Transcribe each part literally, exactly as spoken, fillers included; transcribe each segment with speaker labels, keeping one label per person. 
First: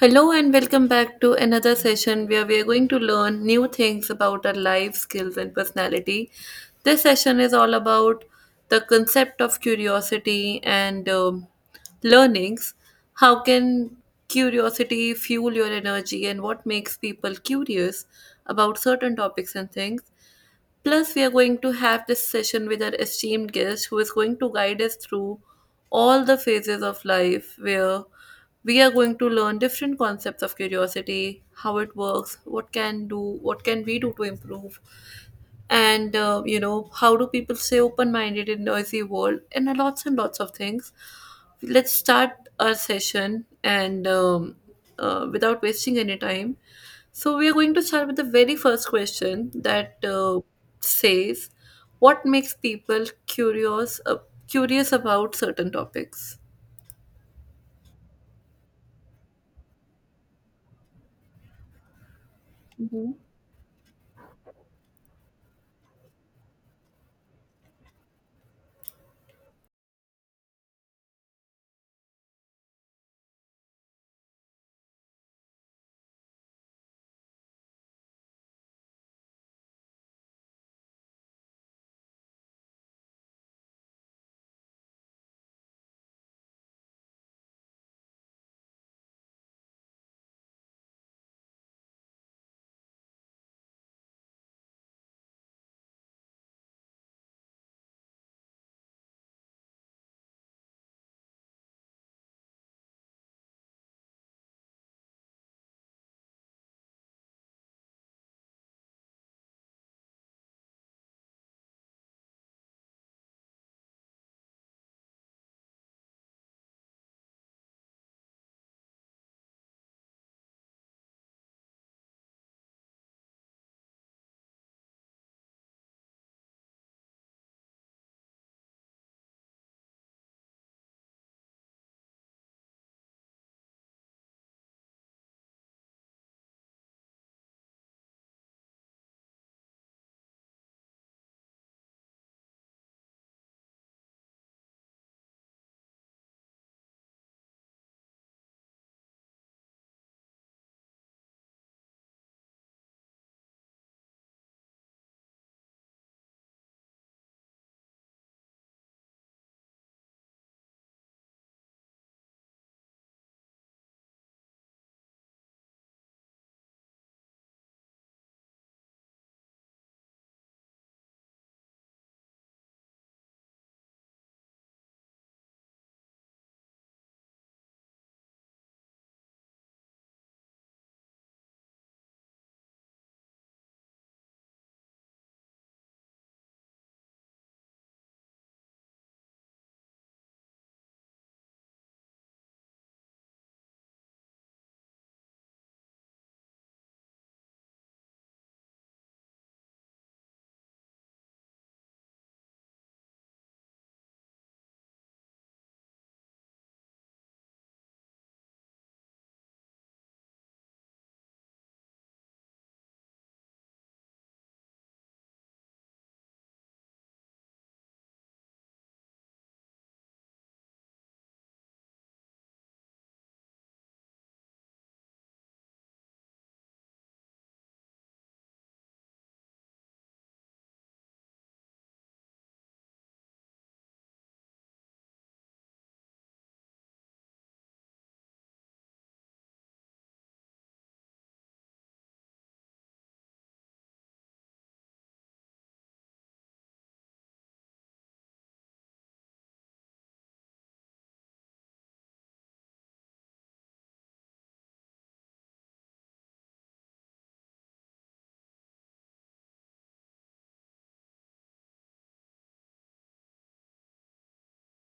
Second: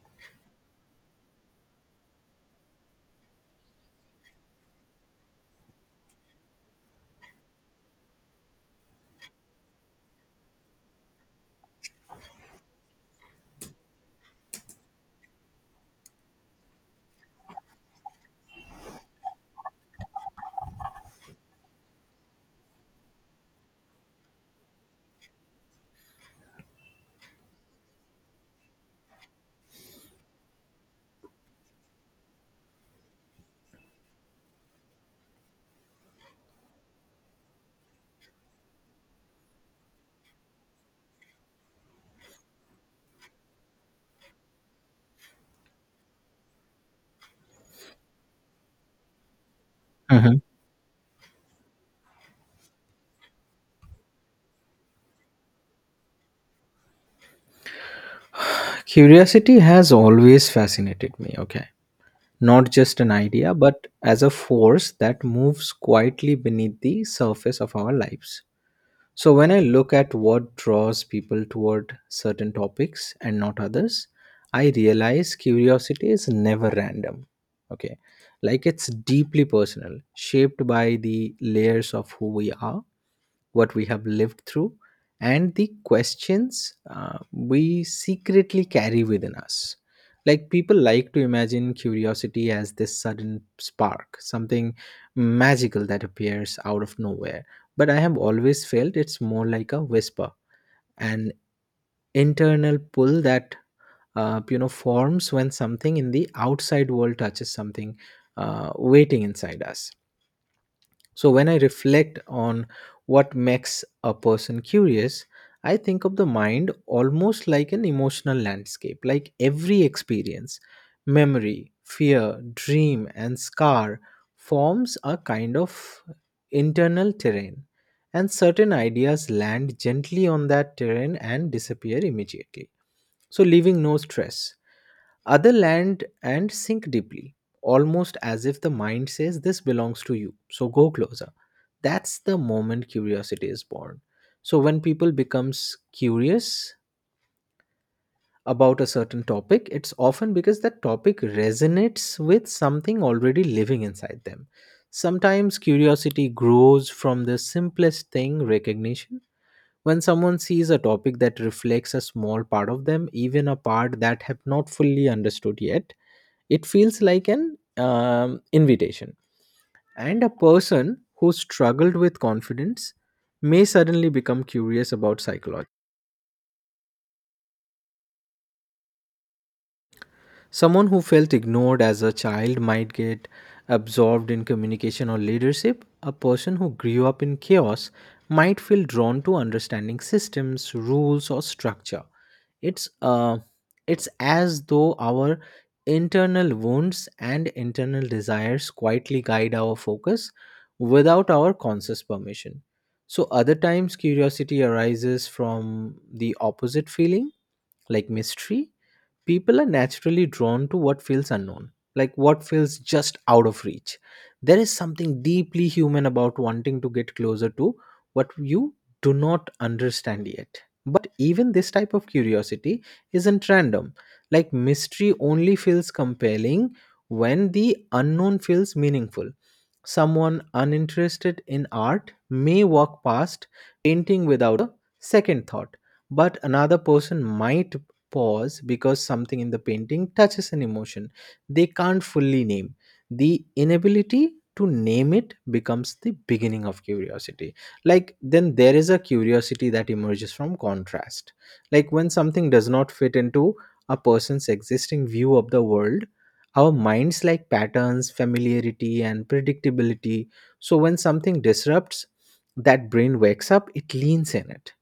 Speaker 1: Hello and welcome back to another session where we are going to learn new things about our life skills and personality. This session is all about the concept of curiosity and um, learnings. How can curiosity fuel your energy, and what makes people curious about certain topics and things? Plus, we are going to have this session with our esteemed guest who is going to guide us through all the phases of life where we are going to learn different concepts of curiosity, how it works, what can do, what can we do to improve, and uh, you know how do people stay open-minded in noisy world, and uh, lots and lots of things. Let's start our session and um, uh, without wasting any time. So we are going to start with the very first question that uh,
Speaker 2: Mhm.
Speaker 1: says, what makes people curious, uh, curious about certain topics?
Speaker 2: Curiosity has always fascinated me, okay? Not just
Speaker 1: Hmm.
Speaker 2: an idea, but as a force that moves quietly beneath the surface of our lives. So, when I look at what draws people toward certain topics and not others, I realize curiosity is never random, okay? Like it's deeply personal, shaped by the layers of who we are, what we have lived through, and the questions uh, we secretly carry within us. Like people like to imagine curiosity as this sudden spark, something magical that appears out of nowhere. But I have always felt it's more like a whisper, an internal pull that uh, you know forms when something in the outside world touches something uh, waiting inside us. So, when I reflect on what makes a person curious, I think of the mind almost like an emotional landscape, like every experience, memory, fear, dream, and scar forms a kind of internal terrain. And certain ideas land gently on that terrain and disappear immediately. So, leaving no stress, other land and sink deeply, almost as if the mind says, "This belongs to you, so go closer." That's the moment curiosity is born. So when people becomes curious about a certain topic, it's often because that topic resonates with something already living inside them. Sometimes curiosity grows from the simplest thing, recognition. When someone sees a topic that reflects a small part of them, even a part that have not fully understood yet, it feels like an um, invitation. And a person who struggled with confidence may suddenly become curious about psychology. Someone who felt ignored as a child might get absorbed in communication or leadership. A person who grew up in chaos might feel drawn to understanding systems, rules, or structure. It's uh, it's as though our internal wounds and internal desires quietly guide our focus without our conscious permission. So other times curiosity arises from the opposite feeling, like mystery. People are naturally drawn to what feels unknown, like what feels just out of reach. There is something deeply human about wanting to get closer to what you do not understand yet. But even this type of curiosity isn't random. Like mystery only feels compelling when the unknown feels meaningful. Someone uninterested in art may walk past painting without a second thought, but another person might pause because something in the painting touches an emotion they can't fully name. The inability to name it becomes the beginning of curiosity. Like, then there is a curiosity that emerges from contrast. Like, when something does not fit into a person's existing view of the world, our minds like patterns, familiarity and predictability. So when something disrupts that, brain wakes up, it leans in, it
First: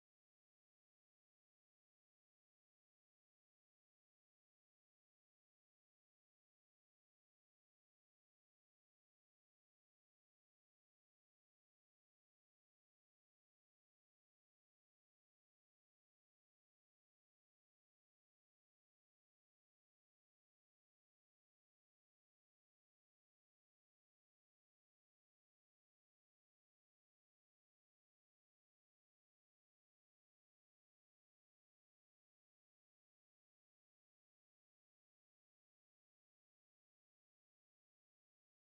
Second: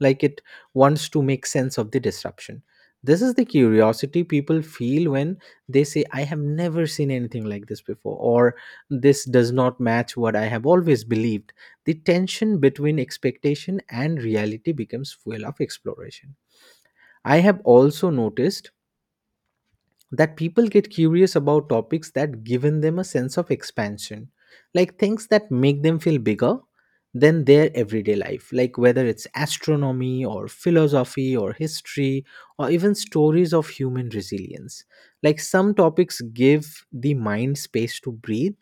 Speaker 2: like it wants to make sense of the disruption. This is the curiosity people feel when they say, "I have never seen anything like this before," or, "This does not match what I have always believed." The tension between expectation and reality becomes fuel of exploration. I have also noticed that people get curious about topics that given them a sense of expansion, like things that make them feel bigger than their everyday life, like whether it's astronomy or philosophy or history or even stories of human resilience. Like some topics give the mind space to breathe,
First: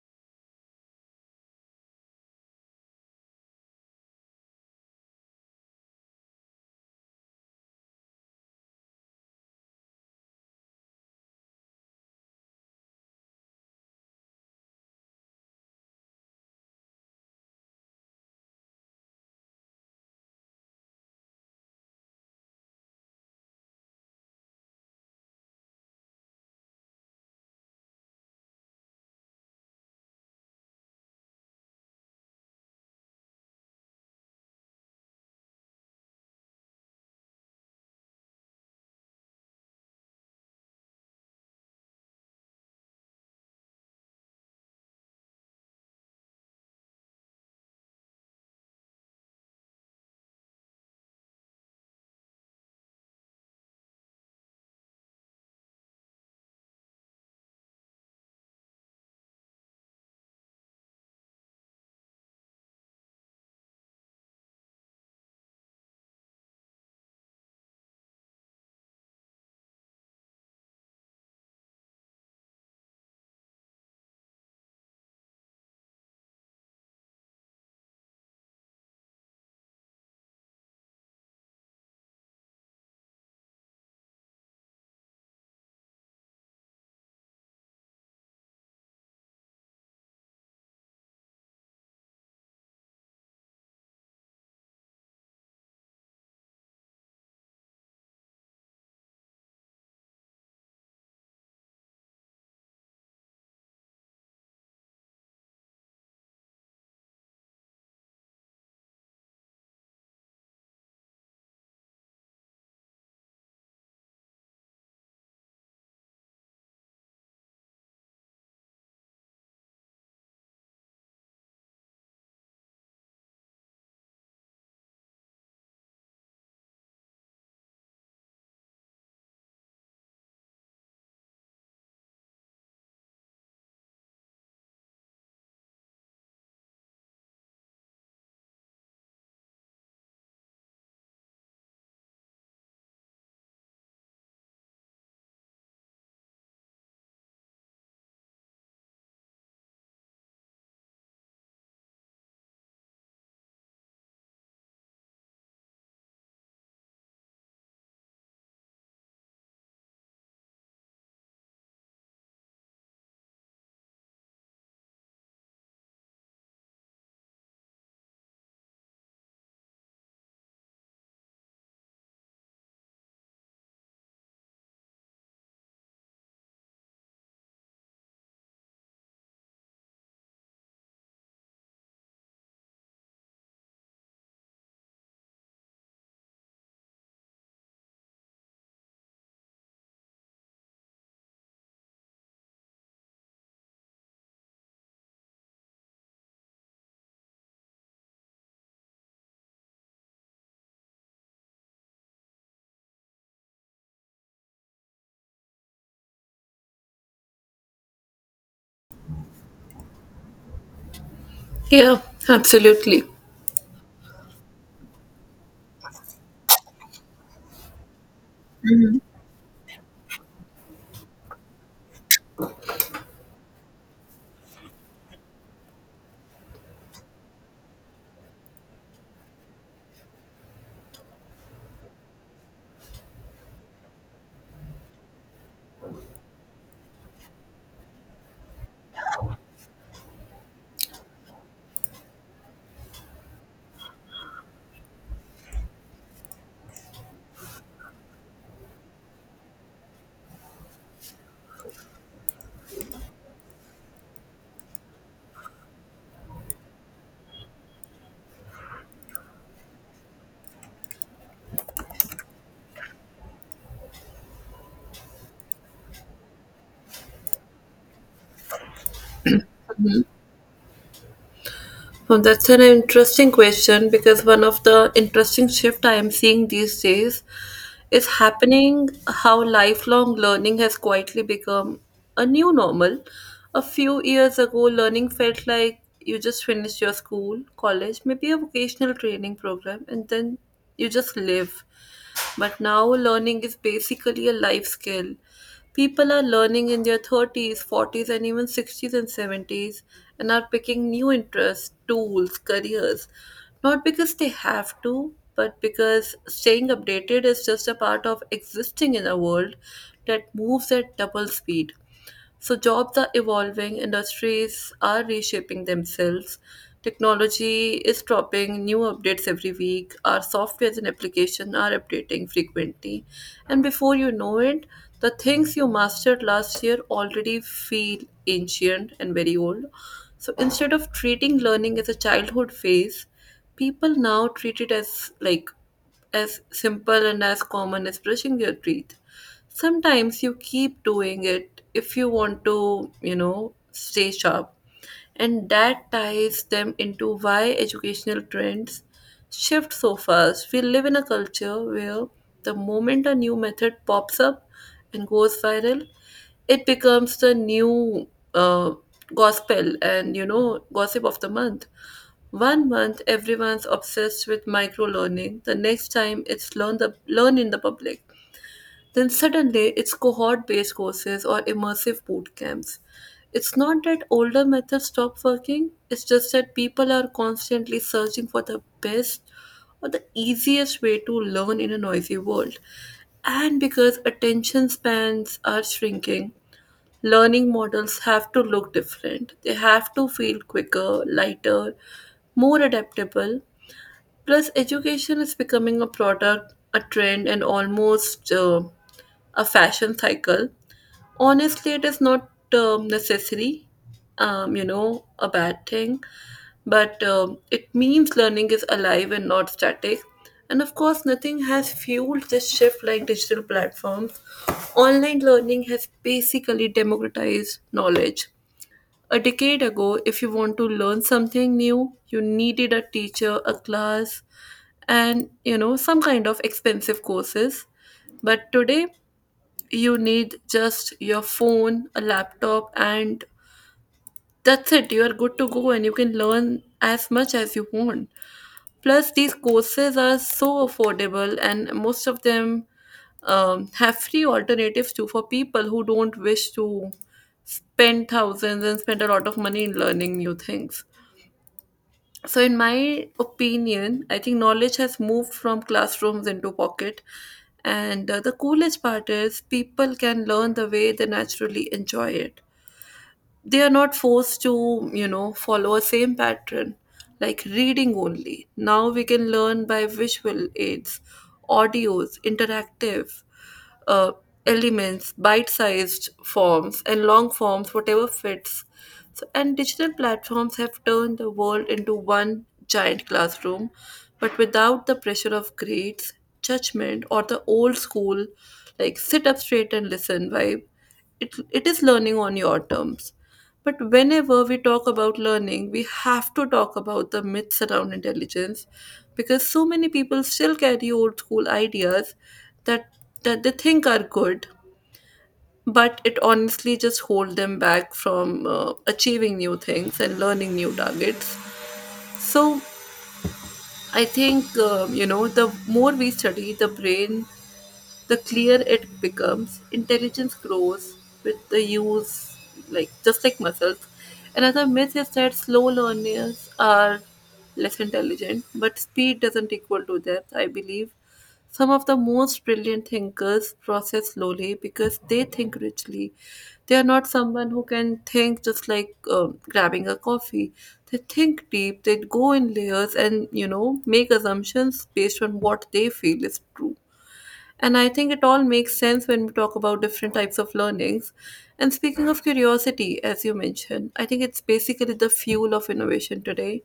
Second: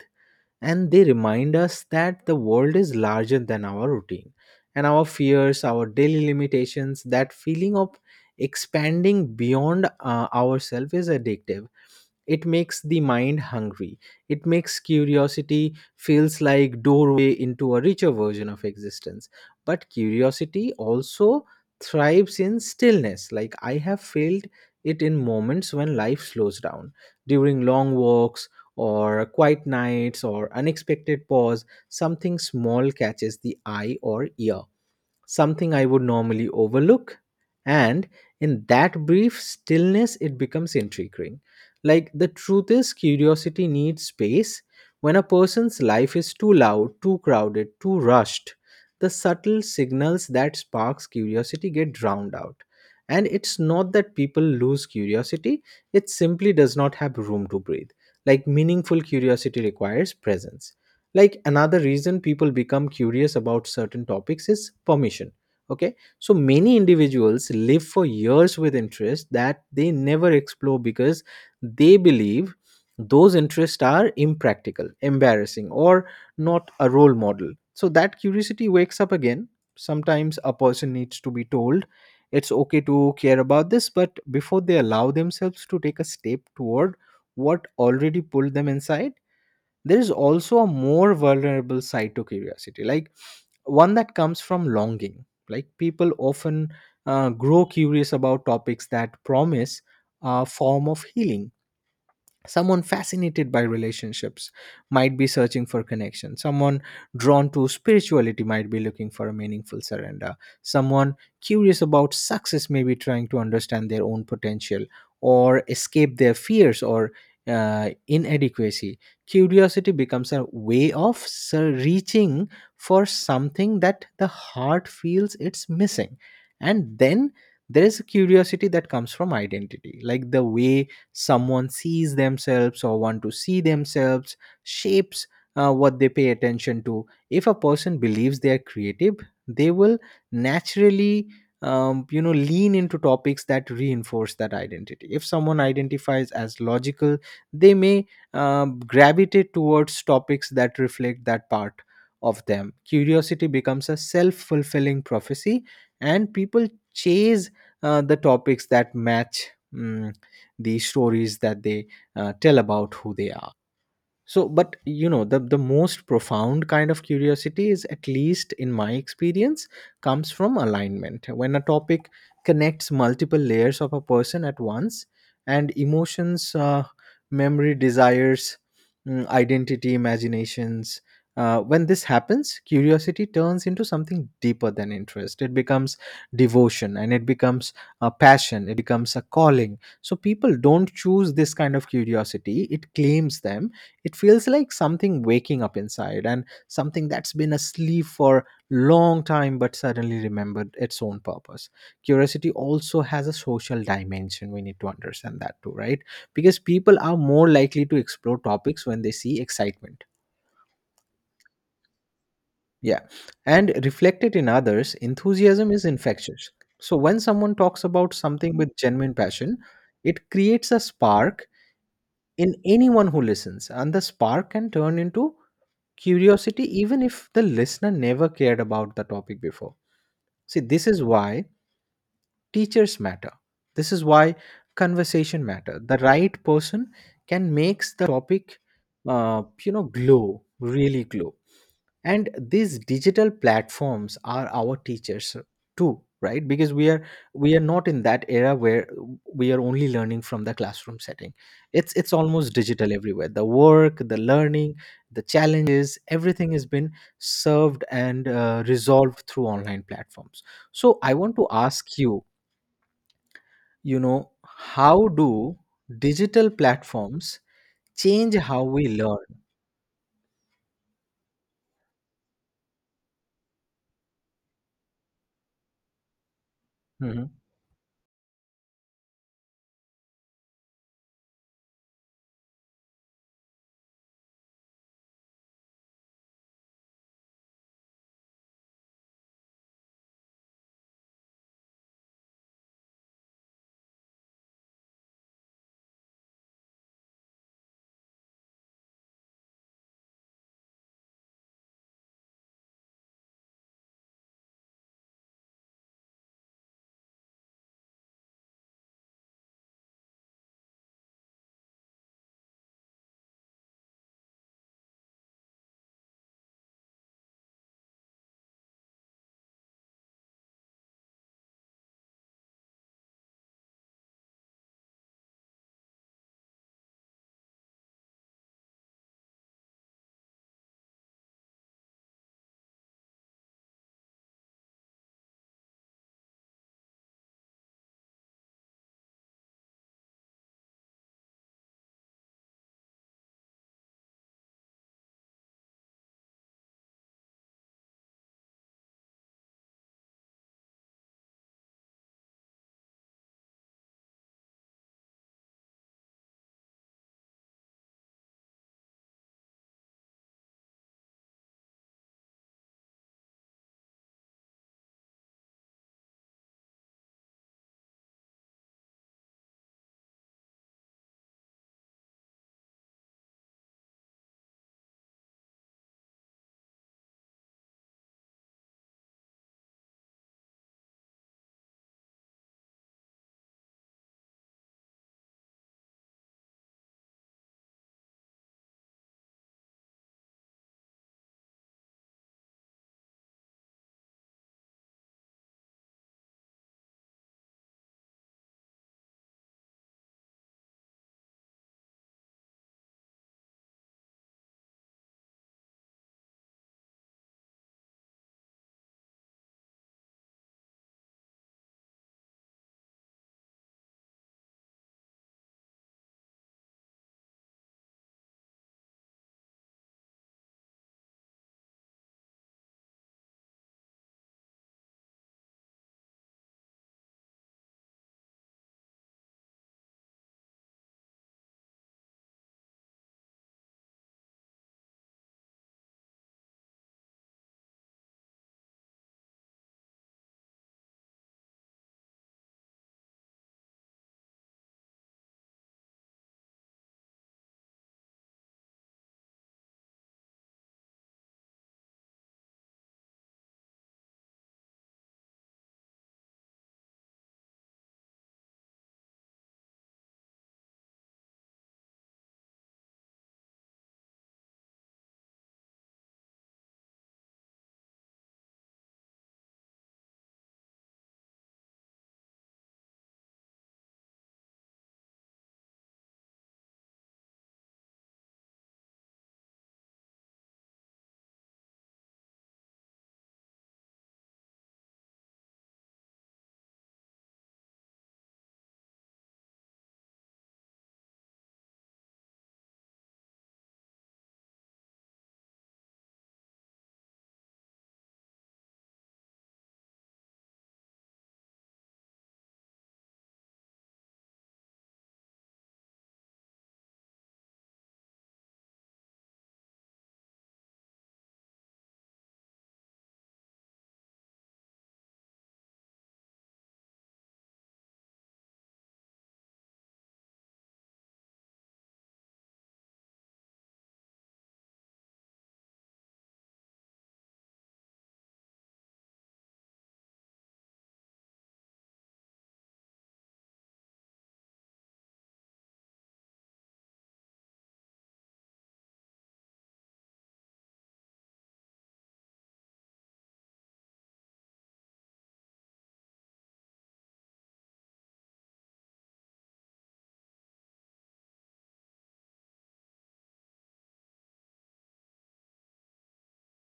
Speaker 2: and they remind us that the world is larger than our routine and our fears, our daily limitations. That feeling of expanding beyond uh, ourselves is addictive, it makes the mind hungry. It makes curiosity feels like doorway into a richer version of existence. But curiosity also thrives in stillness. Like I have felt it in moments when life slows down, during long walks or quiet nights or unexpected pause, something small catches the eye or ear, something I would normally overlook. And in that brief stillness, it becomes intriguing. Like the truth is, curiosity needs space. When a person's life is too loud, too crowded, too rushed, the subtle signals that sparks curiosity get drowned out. And it's not that people lose curiosity, it simply does not have room to breathe. Like meaningful curiosity requires presence. Like another reason people become curious about certain topics is permission, okay? So many individuals live for years with interests that they never explore because they believe those interests are impractical, embarrassing, or not a role model. So that curiosity wakes up again. Sometimes a person needs to be told it's okay to care about this, but before they allow themselves to take a step toward what already pulled them inside. There is also a more vulnerable side to curiosity, like one that comes from longing. Like people often uh, grow curious about topics that promise a form of healing. Someone fascinated by relationships might be searching for connection. Someone drawn to spirituality might be looking for a meaningful surrender. Someone curious about success may be trying to understand their own potential, or escape their fears, or uh, inadequacy. Curiosity becomes a way of ser- reaching for something that the heart feels it's missing. And then there is a curiosity that comes from identity. Like the way someone sees themselves or want to see themselves shapes uh, what they pay attention to. If a person believes they are creative, they will naturally um, you know lean into topics that reinforce that identity. If someone identifies as logical, they may um, gravitate towards topics that reflect that part of them. Curiosity becomes a self-fulfilling prophecy, and people chase uh, the topics that match, mm, the stories that they uh, tell about who they are. So, but you know, the, the most profound kind of curiosity is, at least in my experience, comes from alignment. When a topic connects multiple layers of a person at once, and emotions, uh, memory, desires, mm, identity, imaginations, uh, when this happens, curiosity turns into something deeper than interest. It becomes devotion, and it becomes a passion, it becomes a calling. So, people don't choose this kind of curiosity, it claims them. It feels like something waking up inside, and something that's been asleep for long time but suddenly remembered its own purpose. Curiosity also has a social dimension. We need to understand that too, right? Because people are more likely to explore topics when they see excitement.
Speaker 1: Yeah,
Speaker 2: Yeah.
Speaker 1: absolutely.
Speaker 2: And reflected in others, enthusiasm is infectious. So when someone talks about something with genuine passion, it creates a spark in anyone who listens, and the spark can turn into curiosity even if the listener never cared about the topic before. See, this is why teachers matter, this is why conversation matter. The right person can makes the topic uh, you know glow, really glow. And these digital platforms are our teachers too, right? Because we are we are not in that era where we are only learning from the classroom setting. It's it's almost digital everywhere, the work, the learning, the challenges, everything has been served and uh, resolved through online platforms. So I want to ask you, you know, how do digital platforms change how we learn?
Speaker 1: So that's an interesting question, because one of the interesting shift I am seeing these days
Speaker 2: Mhm.
Speaker 1: is happening how lifelong learning has quietly become a new normal. A few years ago, learning felt like you just finished your school, college, maybe a vocational training program, and then you just live. But now learning is basically a life skill. People are learning in their thirties, forties, and even sixties and seventies, and are picking new interests, tools, careers, not because they have to, but because staying updated is just a part of existing in a world that moves at double speed. So jobs are evolving, industries are reshaping themselves. Technology is dropping new updates every week. Our softwares and applications are updating frequently. And before you know it, the things you mastered last year already feel ancient and very old. So instead of treating learning as a childhood phase, people now treat it as like as simple and as common as brushing your teeth. Sometimes you keep doing it if you want to, you know, stay sharp. And that ties them into why educational trends shift so fast. We live in a culture where the moment a new method pops up and goes viral, it becomes the new uh, gospel and, you know, gossip of the month. One month everyone's obsessed with micro learning, the next time it's learn the learn in the public. Then suddenly it's cohort based courses or immersive boot camps. It's not that older methods stop working, it's just that people are constantly searching for the best or the easiest way to learn in a noisy world. And because attention spans are shrinking, learning models have to look different. They have to feel quicker, lighter, more adaptable. Plus, education is becoming a product, a trend, and almost uh, a fashion cycle. Honestly, it is not um, necessary, um, you know, a bad thing, but um, it means learning is alive and not static. And of course, nothing has fueled this shift like digital platforms. Online learning has basically democratized knowledge. A decade ago, if you want to learn something new, you needed a teacher, a class, and you know, some kind of expensive courses. But today, you need just your phone, a laptop, and that's it. You are good to go and you can learn as much as you want. Plus, these courses are so affordable, and most of them um, have free alternatives too for people who don't wish to spend thousands and spend a lot of money in learning new things. So, in my opinion, I think knowledge has moved from classrooms into pocket. And uh, the coolest part is people can learn the way they naturally enjoy it. They are not forced to, you know, follow a same pattern like reading only. Now we can learn by visual aids, audios, interactive uh, elements, bite-sized forms and long forms, whatever fits. So and digital platforms have turned the world into one giant classroom, but without the pressure of grades, judgment, or the old school like sit up straight and listen vibe. It, it is learning on your terms. But whenever we talk about learning, we have to talk about the myths around intelligence, because so many people still carry old school ideas that that they think are good, but it honestly just hold them back from uh, achieving new things and learning new targets. So I think um, you know the more we study the brain, the clearer it becomes. Intelligence grows with the use, like just like muscles. Another myth is that slow learners are less intelligent, but speed doesn't equal to depth, I believe. Some of the most brilliant thinkers process slowly because they think richly. They are not someone who can think just like um, grabbing a coffee. They think deep, they go in layers and, you know, make assumptions based on what they feel is true. And I think it all makes sense when we talk about different types of learnings. And speaking of curiosity, as you mentioned, I think it's basically the fuel of innovation today.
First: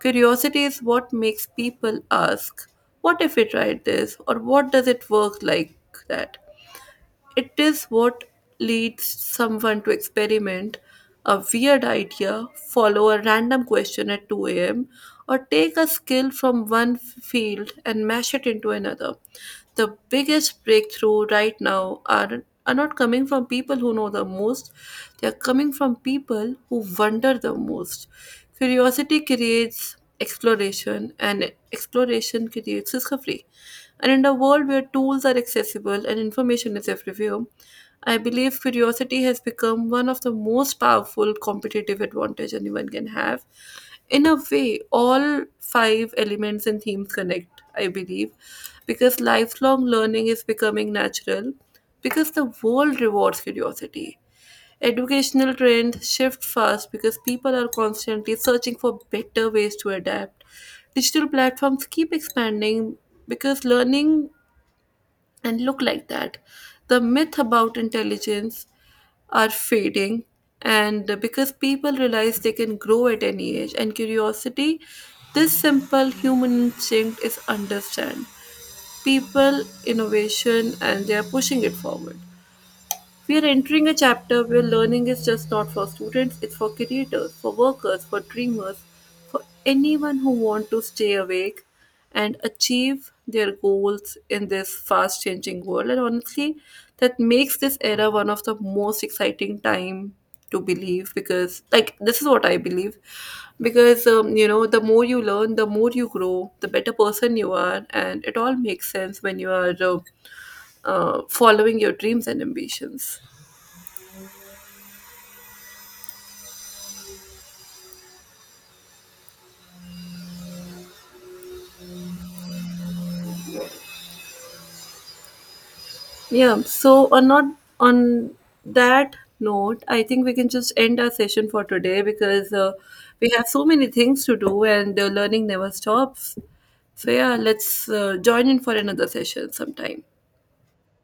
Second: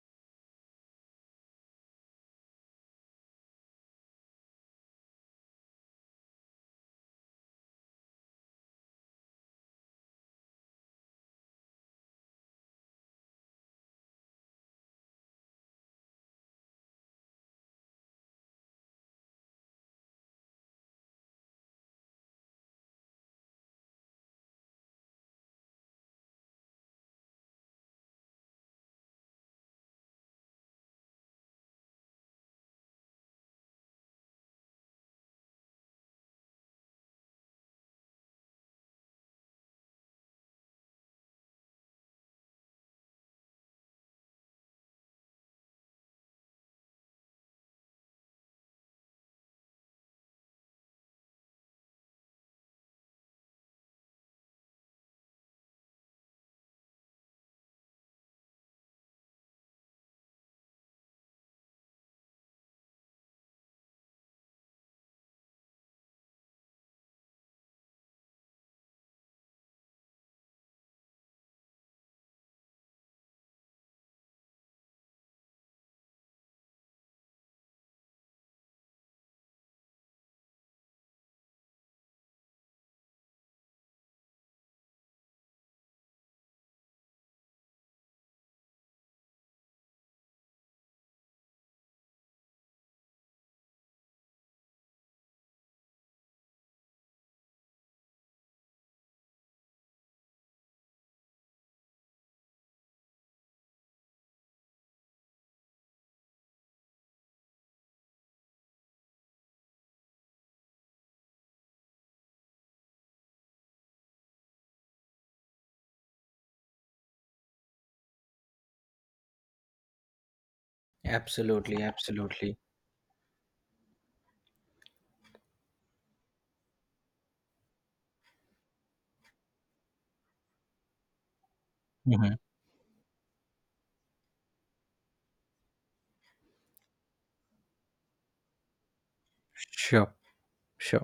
Speaker 1: Curiosity is what makes people ask, what if we tried this? Or what does it work like that? It is what leads someone to experiment a weird idea, follow a random question at two a m, or take a skill from one f- field and mash it into another. The biggest breakthrough right now are, are not coming from people who know the most, they are coming from people who wonder the most. Curiosity creates exploration, and exploration creates discovery. And in a world where tools are accessible and information is everywhere, I believe curiosity has become one of the most powerful competitive advantage anyone can have. In a way, all five elements and themes connect, I believe, because lifelong learning is becoming natural because the world rewards curiosity. Educational trends shift fast because people are constantly searching for better ways to adapt. Digital platforms keep expanding because learning and look like that. The myth about intelligence are fading, and because people realize they can grow at any age, and curiosity, this simple human instinct, is understand people innovation and they are pushing it forward. We are entering a chapter where learning is just not for students, it's for creators, for workers, for dreamers, for anyone who wants to stay awake and achieve their goals in this fast changing world. And honestly, that makes this era one of the most exciting time to believe, because like this is what I believe, because um, you know the more you learn the more you grow the better person you are, and it all makes sense when you are uh, uh, following your dreams and ambitions.
Speaker 2: Absolutely, absolutely.
Speaker 1: Yeah. So on not on that note, I think we can just end our session for today
Speaker 2: Mhm.
Speaker 1: because uh, we have so many things to do, and uh, learning never stops. So yeah, let's uh, join in for another session sometime.
Speaker 2: Sure. все